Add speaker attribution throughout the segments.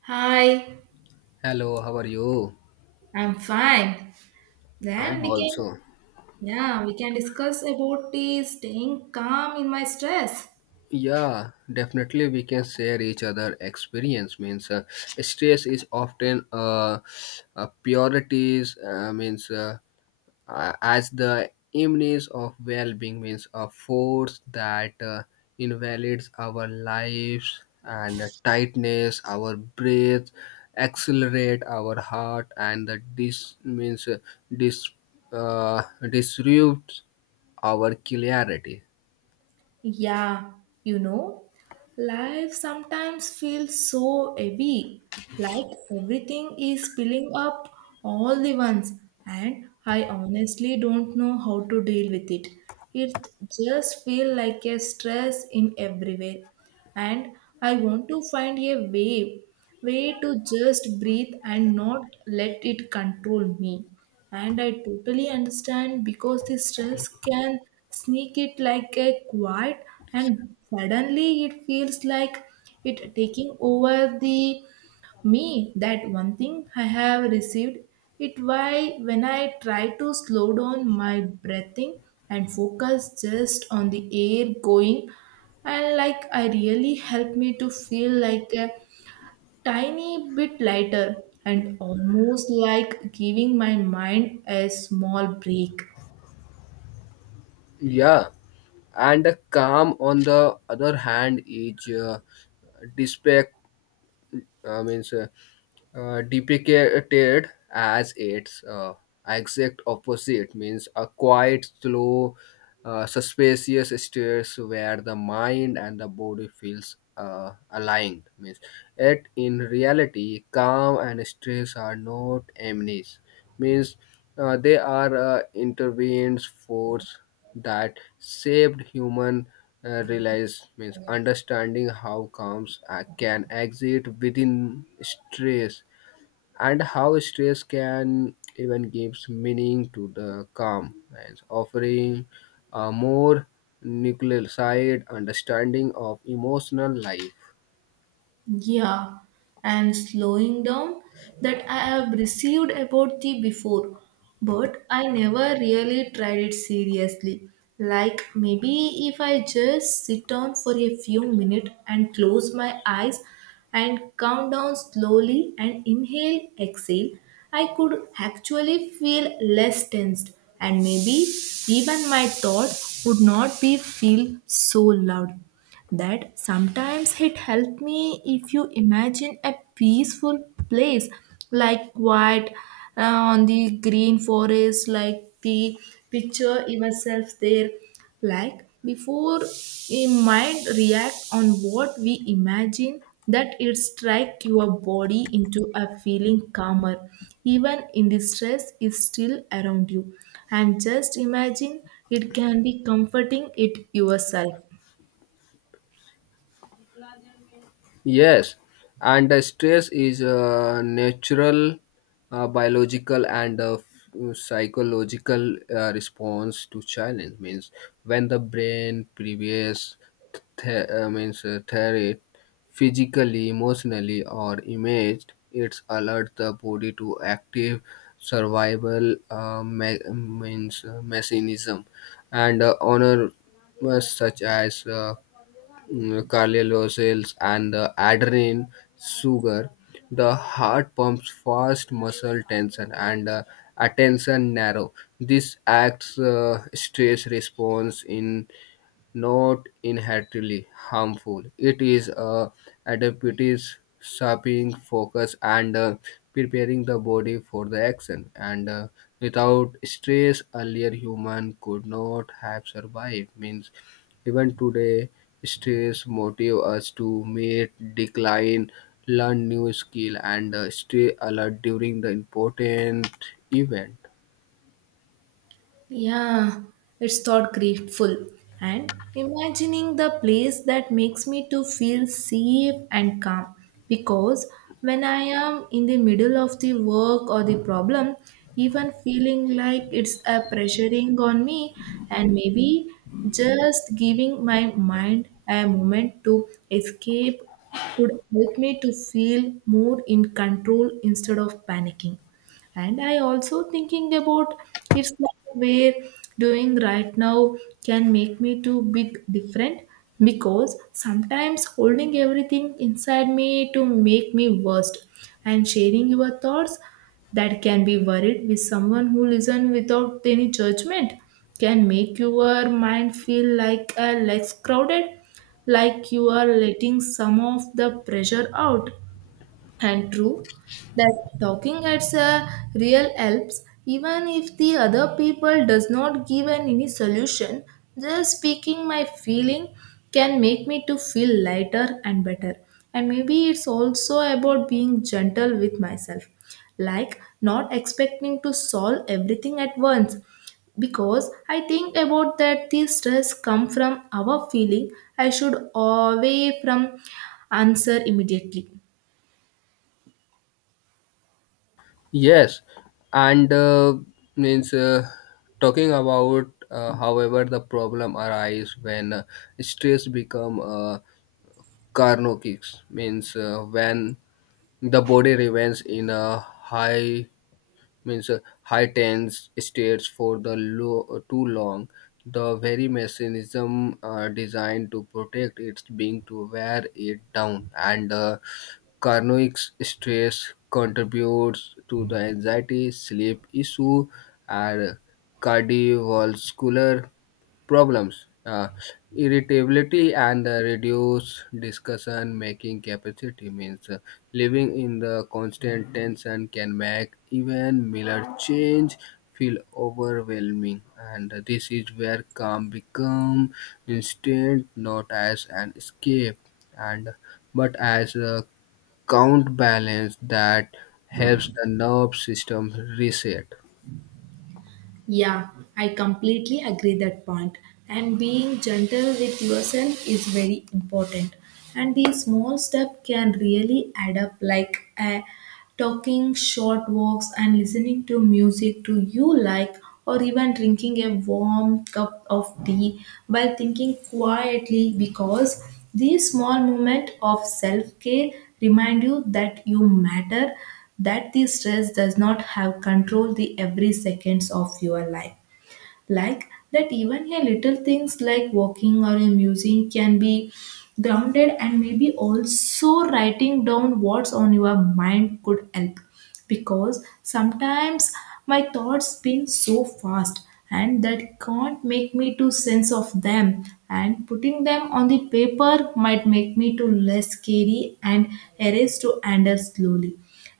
Speaker 1: Hi,
Speaker 2: Hello, how are you?
Speaker 1: I'm fine. Then
Speaker 2: I'm
Speaker 1: we can,
Speaker 2: also.
Speaker 1: yeah, we can discuss about the staying calm in my stress.
Speaker 2: Yeah, definitely we can share each other experience. Means stress is often purities. Means as the image of well-being means a force that invalidates our lives and tightness our breath accelerate our heart and the dis means dis uh, disrupts our clarity.
Speaker 1: Yeah, you know, life sometimes feels so heavy, like everything is spilling up all the once, and I honestly don't know how to deal with it. It just feels like a stress in everywhere, and I want to find a way, way to just breathe and not let it control me. And I totally understand because the stress can sneak it like a quiet, and suddenly it feels like it taking over the me. That one thing I have received it why when I try to slow down my breathing and focus just on the air going and like I really helped me to feel like a tiny bit lighter and almost like giving my mind a small break.
Speaker 2: Yeah. And the calm on the other hand is despair, means depicted as its exact opposite means a quiet slow suspicious states where the mind and the body feels aligned. Means yet in reality calm and stress are not enemies, means they are intervened force that shaped human realize, means understanding how calms can exist within stress, and how stress can even gives meaning to the calm, and offering a more nuclear side understanding of emotional life.
Speaker 1: Yeah, and slowing down that I have received about the before, but I never really tried it seriously. Like maybe if I just sit down for a few minutes and close my eyes and count down slowly and inhale, exhale, I could actually feel less tensed and maybe even my thought would not be feel so loud that sometimes it helped me if you imagine a peaceful place like quiet, on the green forest like the picture yourself there like before a mind react on what we imagine that it strike your body into a feeling calmer even in the stress is still around you, and just imagine it can be comforting it yourself.
Speaker 2: Yes, and the stress is natural, biological, and psychological response to challenge. Means when the brain previous means threat physically, emotionally, or imaged, it's alert the body to active survival means mechanism, and honor such as Carlisle cells and the adrenaline sugar. The heart pumps fast muscle tension and attention narrow. This acts stress response in not inherently harmful. It is a adaptive sharpening focus and preparing the body for the action. And without stress, earlier human could not have survived. Means even today, stress motive us to meet decline, learn new skill, and stay alert during the important event.
Speaker 1: Yeah, it's thought grateful. And imagining the place that makes me to feel safe and calm. Because when I am in the middle of the work or the problem, even feeling like it's a pressuring on me and maybe just giving my mind a moment to escape could help me to feel more in control instead of panicking, and I also thinking about it's like where doing right now can make me too big different, because sometimes holding everything inside me to make me worst, and sharing your thoughts that can be worried with someone who listen without any judgment can make your mind feel like a less crowded, like you are letting some of the pressure out. And true that talking at a real helps even if the other people does not give an any solution, just speaking my feeling can make me to feel lighter and better, and maybe it's also about being gentle with myself, like not expecting to solve everything at once, because I think about that the stress come from our feeling I should away from answer immediately.
Speaker 2: Yes, and means talking about, however, the problem arise when stress become carnotics, means when the body remains in a high means high tense states for the low, too long. The very mechanism designed to protect its being to wear it down, and the carnoic stress contributes to the anxiety, sleep issue, and cardiovascular problems, irritability, and reduce discussion making capacity. Means living in the constant tension can make even minor change feel overwhelming, and this is where calm become instant, not as an escape, and but as a counterbalance that helps the nerve system reset.
Speaker 1: Yeah, I completely agree that point. And being gentle with yourself is very important. And these small steps can really add up, like talking short walks and listening to music to you like, or even drinking a warm cup of tea while thinking quietly. Because these small moments of self care remind you that you matter, that the stress does not have control the every seconds of your life, like that even a little things like walking or a music can be grounded. And maybe also writing down what's on your mind could help, because sometimes my thoughts spin so fast and that can't make me to sense of them, and putting them on the paper might make me to less scary and erase to handle slowly.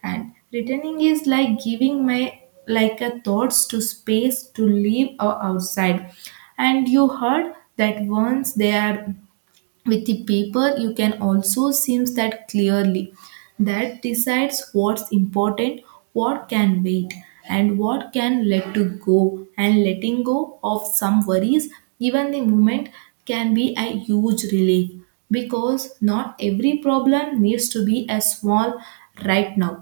Speaker 1: And returning is like giving my like a thoughts to space to leave or outside, and you heard that once they are with the paper you can also seems that clearly, that decides what's important, what can wait, and what can let to go. And letting go of some worries even the moment can be a huge relief, because not every problem needs to be as small right now.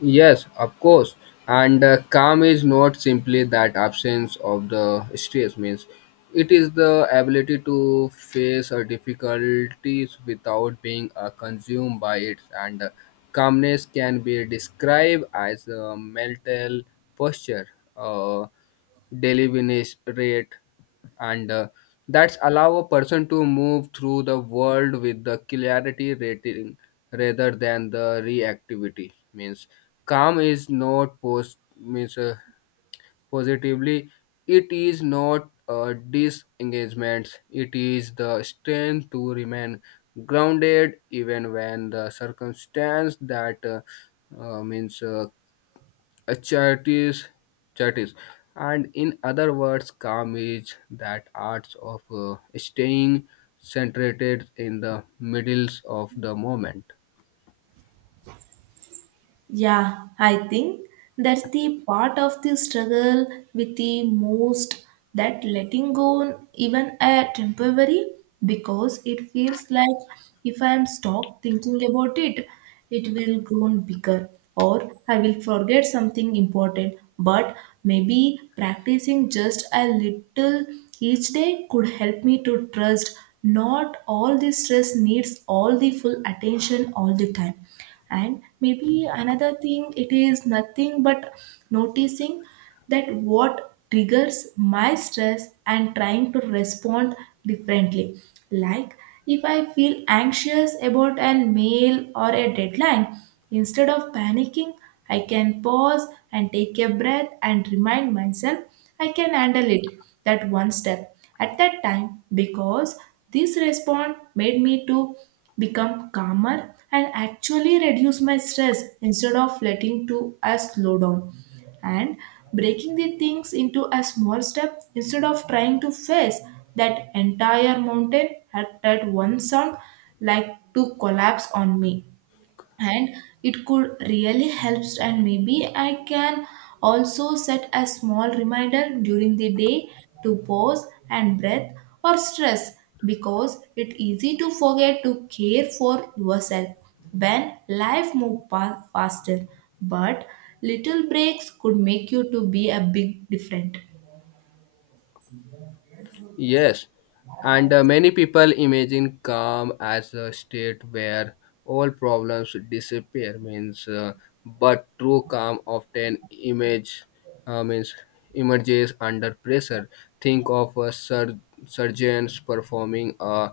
Speaker 2: Yes, of course. And calm is not simply that absence of the stress, means it is the ability to face our difficulties without being consumed by it. And calmness can be described as a mental posture, uh, deliberate, and that's allow a person to move through the world with the clarity rating rather than the reactivity, means calm is not post, means positively it is not disengagement, it is the strength to remain grounded even when the circumstance that means a charities charities and in other words calm is that arts of staying centered in the middles of the moment.
Speaker 1: Yeah, I think that's the part of the struggle with the most, that letting go, even a temporary, because it feels like if I am stopped thinking about it, it will grow bigger or I will forget something important. But maybe practicing just a little each day could help me to trust not all the stress needs all the full attention all the time. And maybe another thing it is nothing but noticing that what triggers my stress and trying to respond differently, like if I feel anxious about an mail or a deadline, instead of panicking I can pause and take a breath and remind myself I can handle it, that one step at that time, because this response made me to become calmer and actually reduce my stress instead of letting to a slow down. And breaking the things into a small step instead of trying to face that entire mountain at that one sound, like to collapse on me, and it could really helps. And maybe I can also set a small reminder during the day to pause and breath or stress, because it's easy to forget to care for yourself when life move faster, but little breaks could make you to be a big different.
Speaker 2: Yes, and many people imagine calm as a state where all problems disappear, means, but true calm often image, means emerges under pressure. Think of a surgeons performing a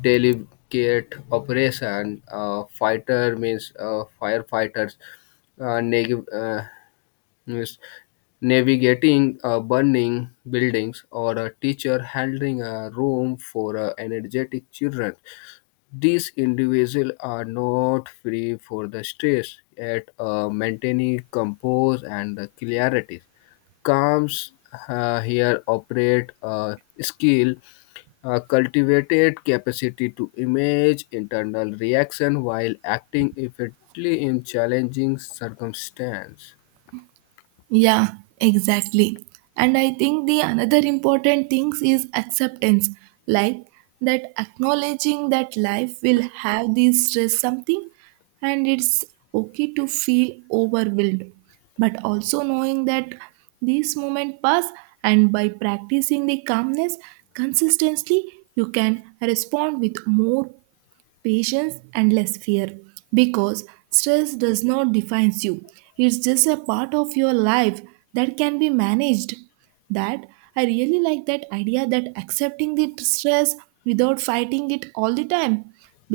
Speaker 2: delicate operation. A fighter means firefighters uh, neg- uh, Yes. Navigating burning buildings or a teacher handling a room for energetic children. These individuals are not free for the stress at maintaining compose and clarity. Calms here operate a skill, a cultivated capacity to image internal reaction while acting effectively in challenging circumstances.
Speaker 1: Yeah, exactly. And I think the another important things is acceptance, like that acknowledging that life will have these stress something, and it's okay to feel overwhelmed, but also knowing that these moment pass, and by practicing the calmness consistently you can respond with more patience and less fear, because stress does not define you, it's just a part of your life that can be managed. That I really like that idea, that accepting the stress without fighting it all the time,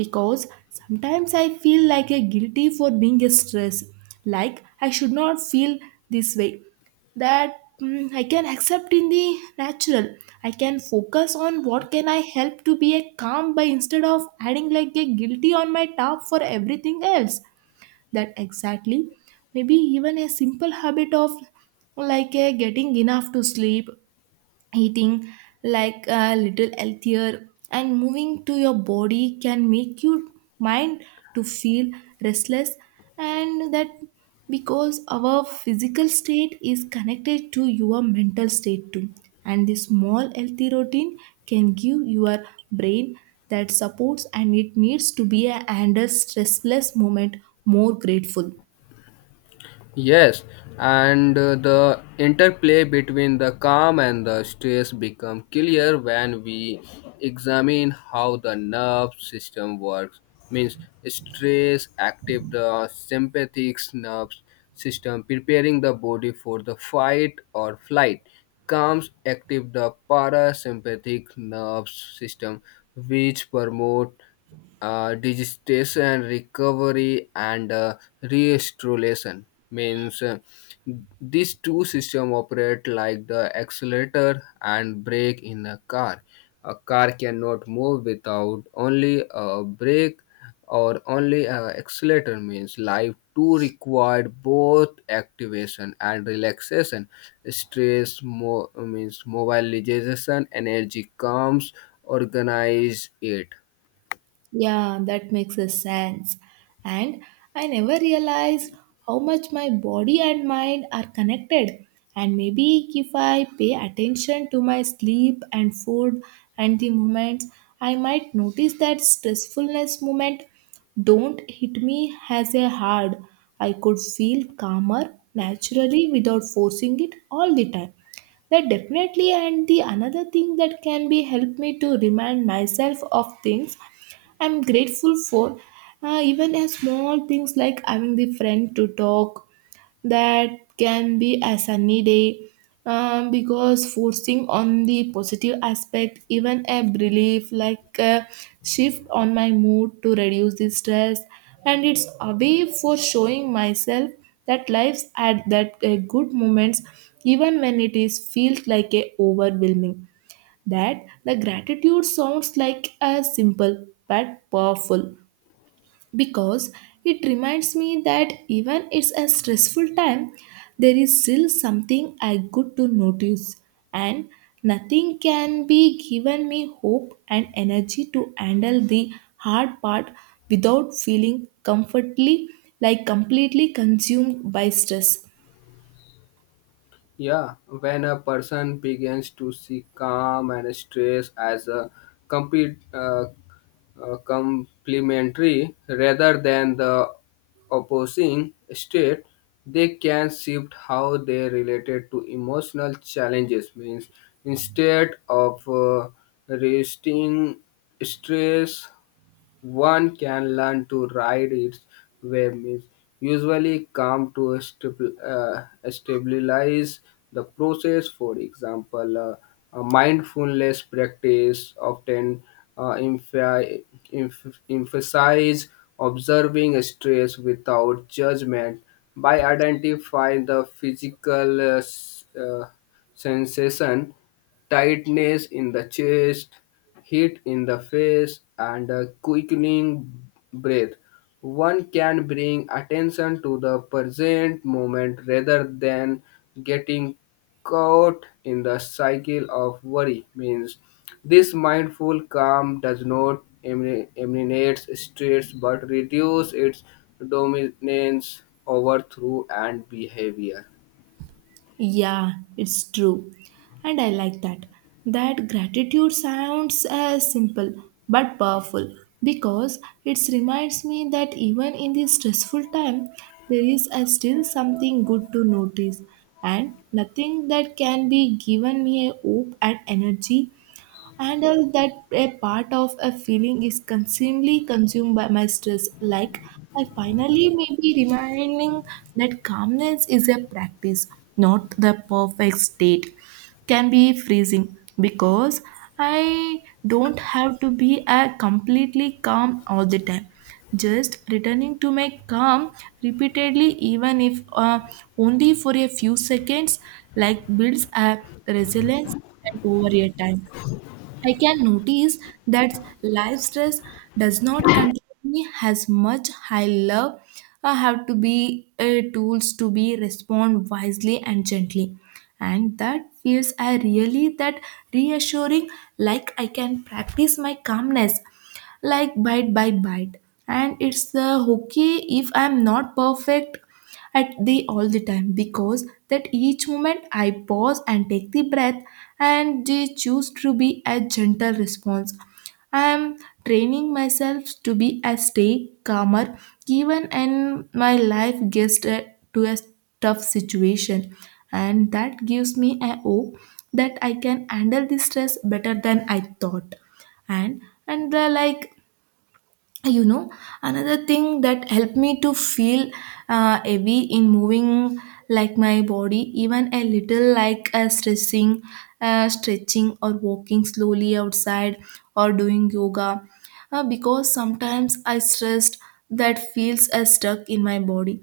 Speaker 1: because sometimes I feel like a guilty for being stressed, like I should not feel this way. That I can accept in the natural, I can focus on what can I help to be a calm by, instead of adding like a guilty on my top for everything else. That exactly, maybe even a simple habit of like a getting enough to sleep, eating like a little healthier, and moving to your body can make your mind to feel restless. And that, because our physical state is connected to your mental state too, and this small healthy routine can give your brain that supports and it needs to be a and a stressless moment more grateful.
Speaker 2: Yes, and the interplay between the calm and the stress become clear when we examine how the nerve system works. Means stress active the sympathetic nerve system, preparing the body for the fight or flight. Calms active the parasympathetic nerve system, which promote digestion recovery and restoration, means these two systems operate like the accelerator and brake in a car. A car cannot move without only a brake or only a accelerator, means life too required both activation and relaxation. Stress means mobilization energy comes organize it.
Speaker 1: Yeah, that makes a sense. And I never realized how much my body and mind are connected. And maybe if I pay attention to my sleep and food and the movements, I might notice that stressfulness moment don't hit me as a hard. I could feel calmer naturally without forcing it all the time. That definitely, and the another thing that can be help me to remind myself of things I'm grateful for, even as small things like having the friend to talk, that can be a sunny day. Because forcing on the positive aspect even a relief like a shift on my mood to reduce the stress, and it's a way for showing myself that life's at that, good moments even when it is feels like a overwhelming. That the gratitude sounds like a simple but powerful, because it reminds me that even it's a stressful time there is still something I good to notice, and nothing can be given me hope and energy to handle the hard part without feeling comfortably, like completely consumed by stress.
Speaker 2: Yeah, when a person begins to see calm and stress as a complete, complementary rather than the opposing state, they can shift how they related to emotional challenges. Means instead of resisting stress one can learn to ride its waves. Usually calm to stabilize the process. For example, a mindfulness practice often uh, emph- emphasize observing stress without judgment by identifying the physical sensation, tightness in the chest, heat in the face, and a quickening breath. One can bring attention to the present moment rather than getting caught in the cycle of worry. Means this mindful calm does not eliminate stress but reduce its dominance over through and behavior.
Speaker 1: Yeah, it's true. And I like that. That gratitude sounds simple but powerful, because it reminds me that even in this stressful time, there is, still something good to notice, and nothing that can be given me a hope and energy, and all that a part of a feeling is consumingly consumed by my stress. Like I finally may be reminding that calmness is a practice, not the perfect state can be freezing, because I don't have to be a completely calm all the time, just returning to my calm repeatedly even if only for a few seconds, like builds a resilience. And over a time I can notice that life stress does not control me as much. I love I have to be tools to be respond wisely and gently, and that feels I really that reassuring. Like I can practice my calmness, like bite by bite, and it's okay if I'm not perfect at the all the time, because that each moment I pause and take the breath and they choose to be a gentle response. I am training myself to be a stay calmer even in my life gets to a tough situation, and that gives me a hope that I can handle the stress better than I thought. And they like you know another thing that helped me to feel heavy in moving, like my body, even a little like stressing, stretching or walking slowly outside or doing yoga. Because sometimes I stressed that feels stuck in my body,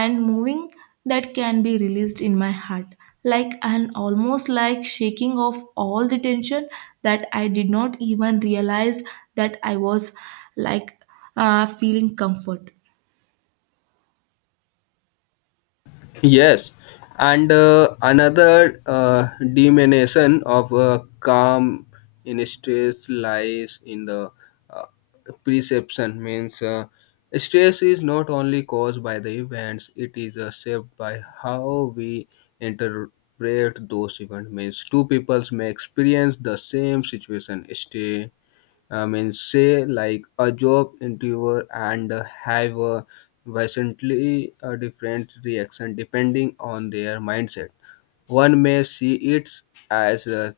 Speaker 1: and moving that can be released in my heart, like, and almost like shaking off all the tension that I did not even realize that I was, like, feeling comfort.
Speaker 2: Yes, and another diminution of calm in stress lies in the uh, perception. Means stress is not only caused by the events; it is shaped by how we interpret those events. Means two peoples may experience the same situation, I mean, say like a job interviewer, and have a vastly a different reaction depending on their mindset. One may see it as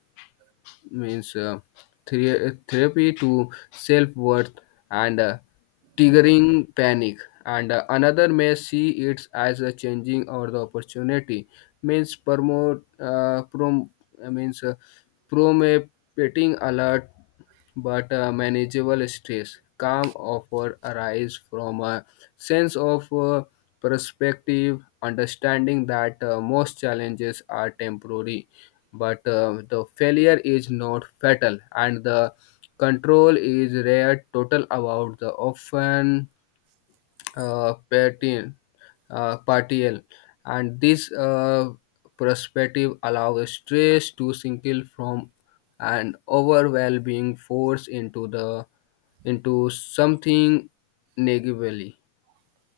Speaker 2: means therapy to self-worth and triggering panic, and another may see it as a changing or the opportunity, means promote prom means promoting alert but manageable stress calm offer arise from a sense of perspective, understanding that most challenges are temporary but the failure is not fatal, and the control is rare total about the often uh, patin, partial, and this perspective allows stress to single from an overwhelming force into the into something negatively.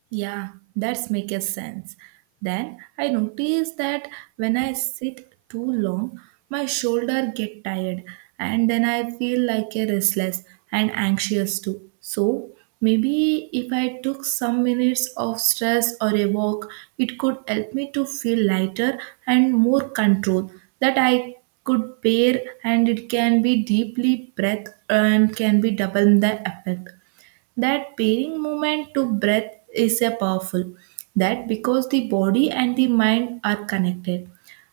Speaker 1: Yeah, that's make a sense. Then I notice that when I sit too long, my shoulder get tired, and then I feel like a restless and anxious too. So maybe if I took some minutes of stress or a walk, it could help me to feel lighter and more control that I could bear, and it can be deeply breath and can be double the effect. That pairing movement to breath is a powerful. That because the body and the mind are connected.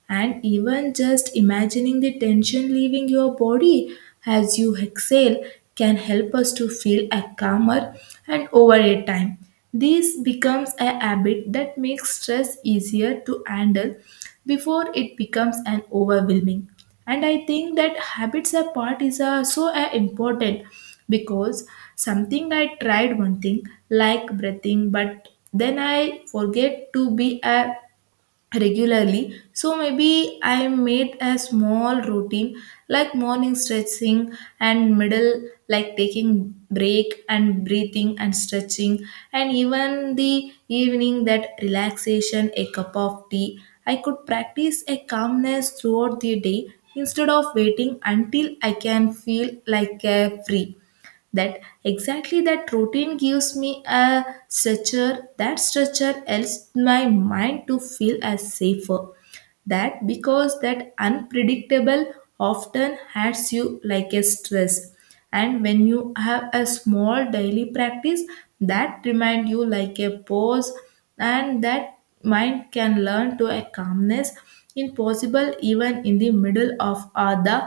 Speaker 1: And even just imagining the tension leaving your body as you exhale can help us to feel a calmer and over a time. This becomes a habit that makes stress easier to handle before it becomes an overwhelming. And I think that habits apart part is so important because something I tried one thing like breathing, but then I forget to be a regularly, so maybe I made a small routine like morning stretching and middle like taking break and breathing and stretching, and even the evening that relaxation a cup of tea, I could practice a calmness throughout the day instead of waiting until I can feel like a free. That exactly that routine gives me a structure, that structure helps my mind to feel as safer, that because that unpredictable often hurts you like a stress, and when you have a small daily practice that remind you like a pause, and that mind can learn to a calmness impossible even in the middle of the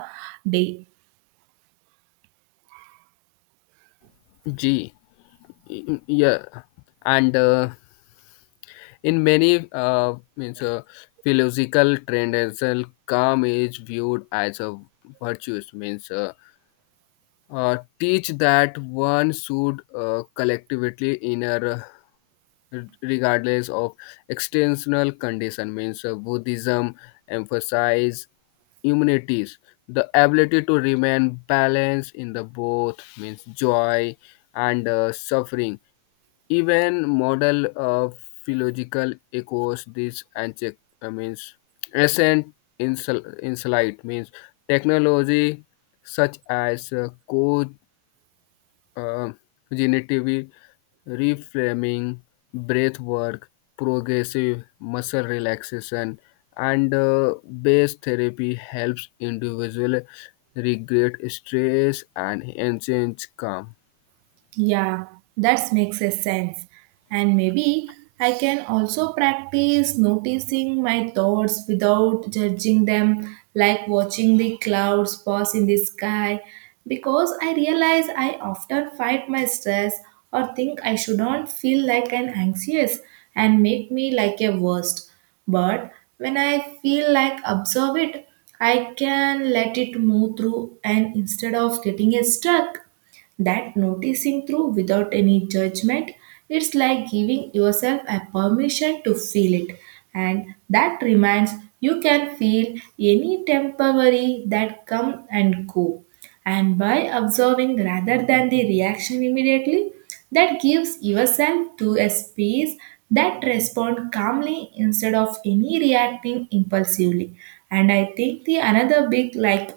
Speaker 1: day.
Speaker 2: G Yeah, and in many means philosophical trends, calm is viewed as a virtue. Means teach that one should collectively inner, regardless of external condition, means buddhism emphasize immunities, the ability to remain balanced in the both means joy and suffering. Even model of philological echoes this and check, means recent insight, means technology such as code uh, generative reframing, breath work, progressive muscle relaxation, and base therapy helps individual regret stress and enhance calm.
Speaker 1: Yeah, that makes a sense. And maybe I can also practice noticing my thoughts without judging them, like watching the clouds pass in the sky, because I realize I often fight my stress or think I shouldn't feel like an anxious and make me like a worst. But when I feel like observe it, I can let it move through and instead of getting it stuck, that noticing through without any judgment, it's like giving yourself a permission to feel it, and that reminds you can feel any temporary that come and go, and by observing rather than the reaction immediately, that gives yourself to a space that respond calmly instead of any reacting impulsively. And I think the another big, like,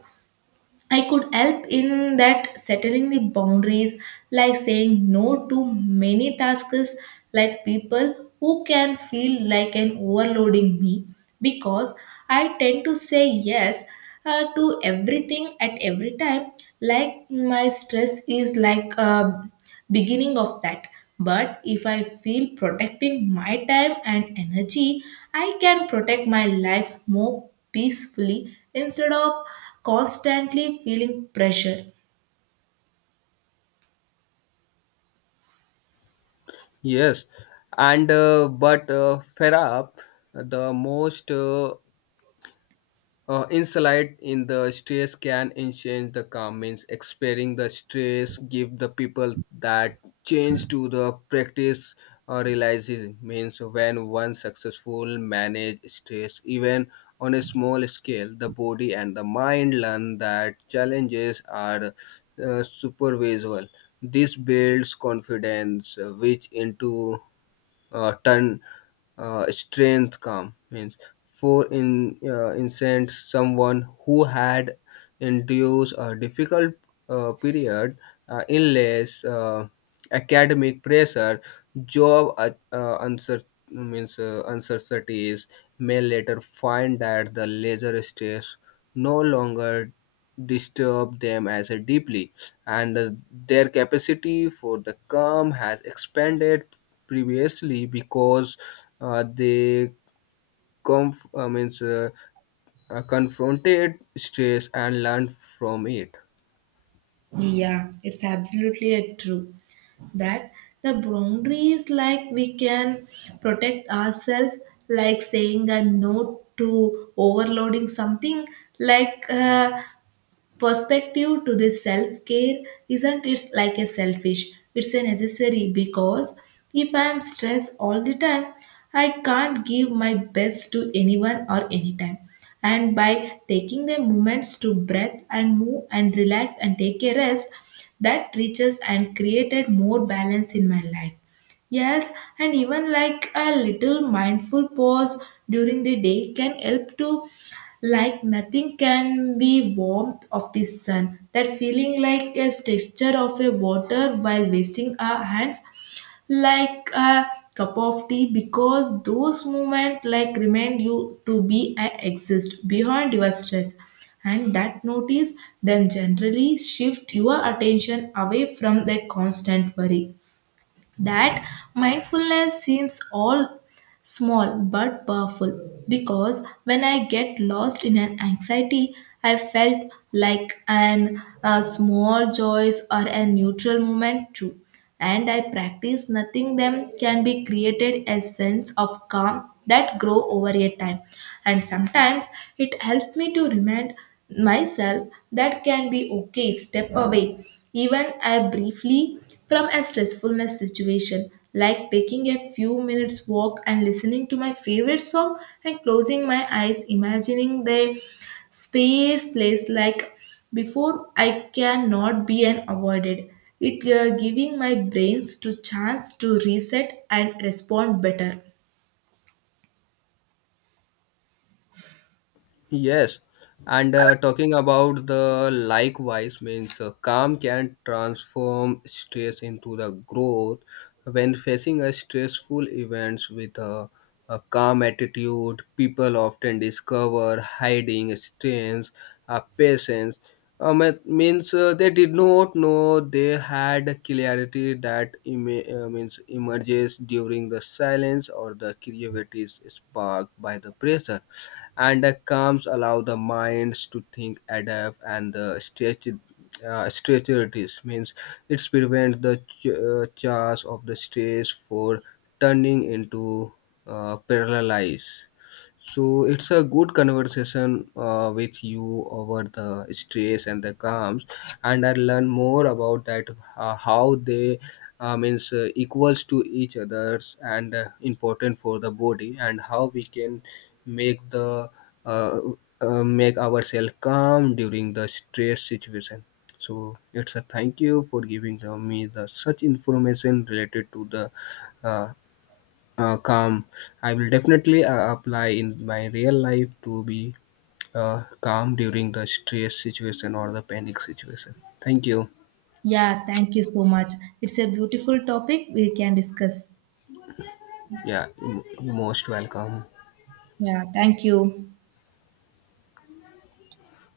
Speaker 1: I could help in that settling the boundaries, like saying no to many tasks, like people who can feel like an overloading me, because I tend to say yes to everything at every time, like my stress is like a beginning of that. But if I feel protecting my time and energy, I can protect my life more peacefully instead of constantly feeling pressure.
Speaker 2: Yes, and but Ferap, the most insight in the stress can enhance the calm, means experiencing the stress give the people that change to the practice realizes, means when one successful manage stress even on a small scale the body and the mind learn that challenges are supervisable. This builds confidence which into ton strength calm, means for in instance someone who had endured a difficult period, illness, academic pressure, job means uncertainties may later find that the leisure stress no longer disturb them as a deeply, and their capacity for the calm has expanded previously because they conf- uh, means, uh, confronted stress and learned from it.
Speaker 1: Yeah, it's absolutely a true that the boundary is like we can protect ourselves, like saying a no to overloading something, like perspective to this self care isn't, it's like a selfish, it's a necessary, because if I am stressed all the time I can't give my best to anyone or anytime, and by taking the moments to breath and move and relax and take a rest, that reaches and created more balance in my life. Yes, and even like a little mindful pause during the day can help to, like, nothing can be warmth of the sun, that feeling like a texture of a water while wasting our hands, like a cup of tea, because those moments like remind you to be and exist beyond your stress, and that notice them generally shift your attention away from the constant worry. That mindfulness seems all small but powerful because when I get lost in an anxiety I felt like an a small joys or a neutral moment too, and I practice nothing them can be created a sense of calm that grow over a time. And sometimes it helped me to remind myself that can be okay step away, even I briefly, from a stressfulness situation, like taking a few minutes walk and listening to my favorite song and closing my eyes, imagining the space place like before I cannot be an avoided. It giving my brains to chance to reset and respond better.
Speaker 2: Yes, and talking about the likewise, means calm can transform stress into the growth. When facing a stressful events with a calm attitude, people often discover hiding strengths, patience. It means they did not know they had clarity that means emerges during the silence, or the creativity is sparked by the pressure, and the calms allow the minds to think, adapt, and the stretch. Stretch it is, means it prevents the charge of the stress for turning into paralysis. So it's a good conversation with you over the stress and the calms, and I learn more about that how they means equals to each others and important for the body and how we can make the uh, make ourselves calm during the stress situation. So it's a thank you for giving the, me the such information related to the uh, calm. I will definitely apply in my real life to be calm during the stress situation or the panic situation. Thank you.
Speaker 1: Yeah, thank you so much. It's a beautiful topic we can discuss.
Speaker 2: Yeah, you're most welcome.
Speaker 1: Yeah, thank you.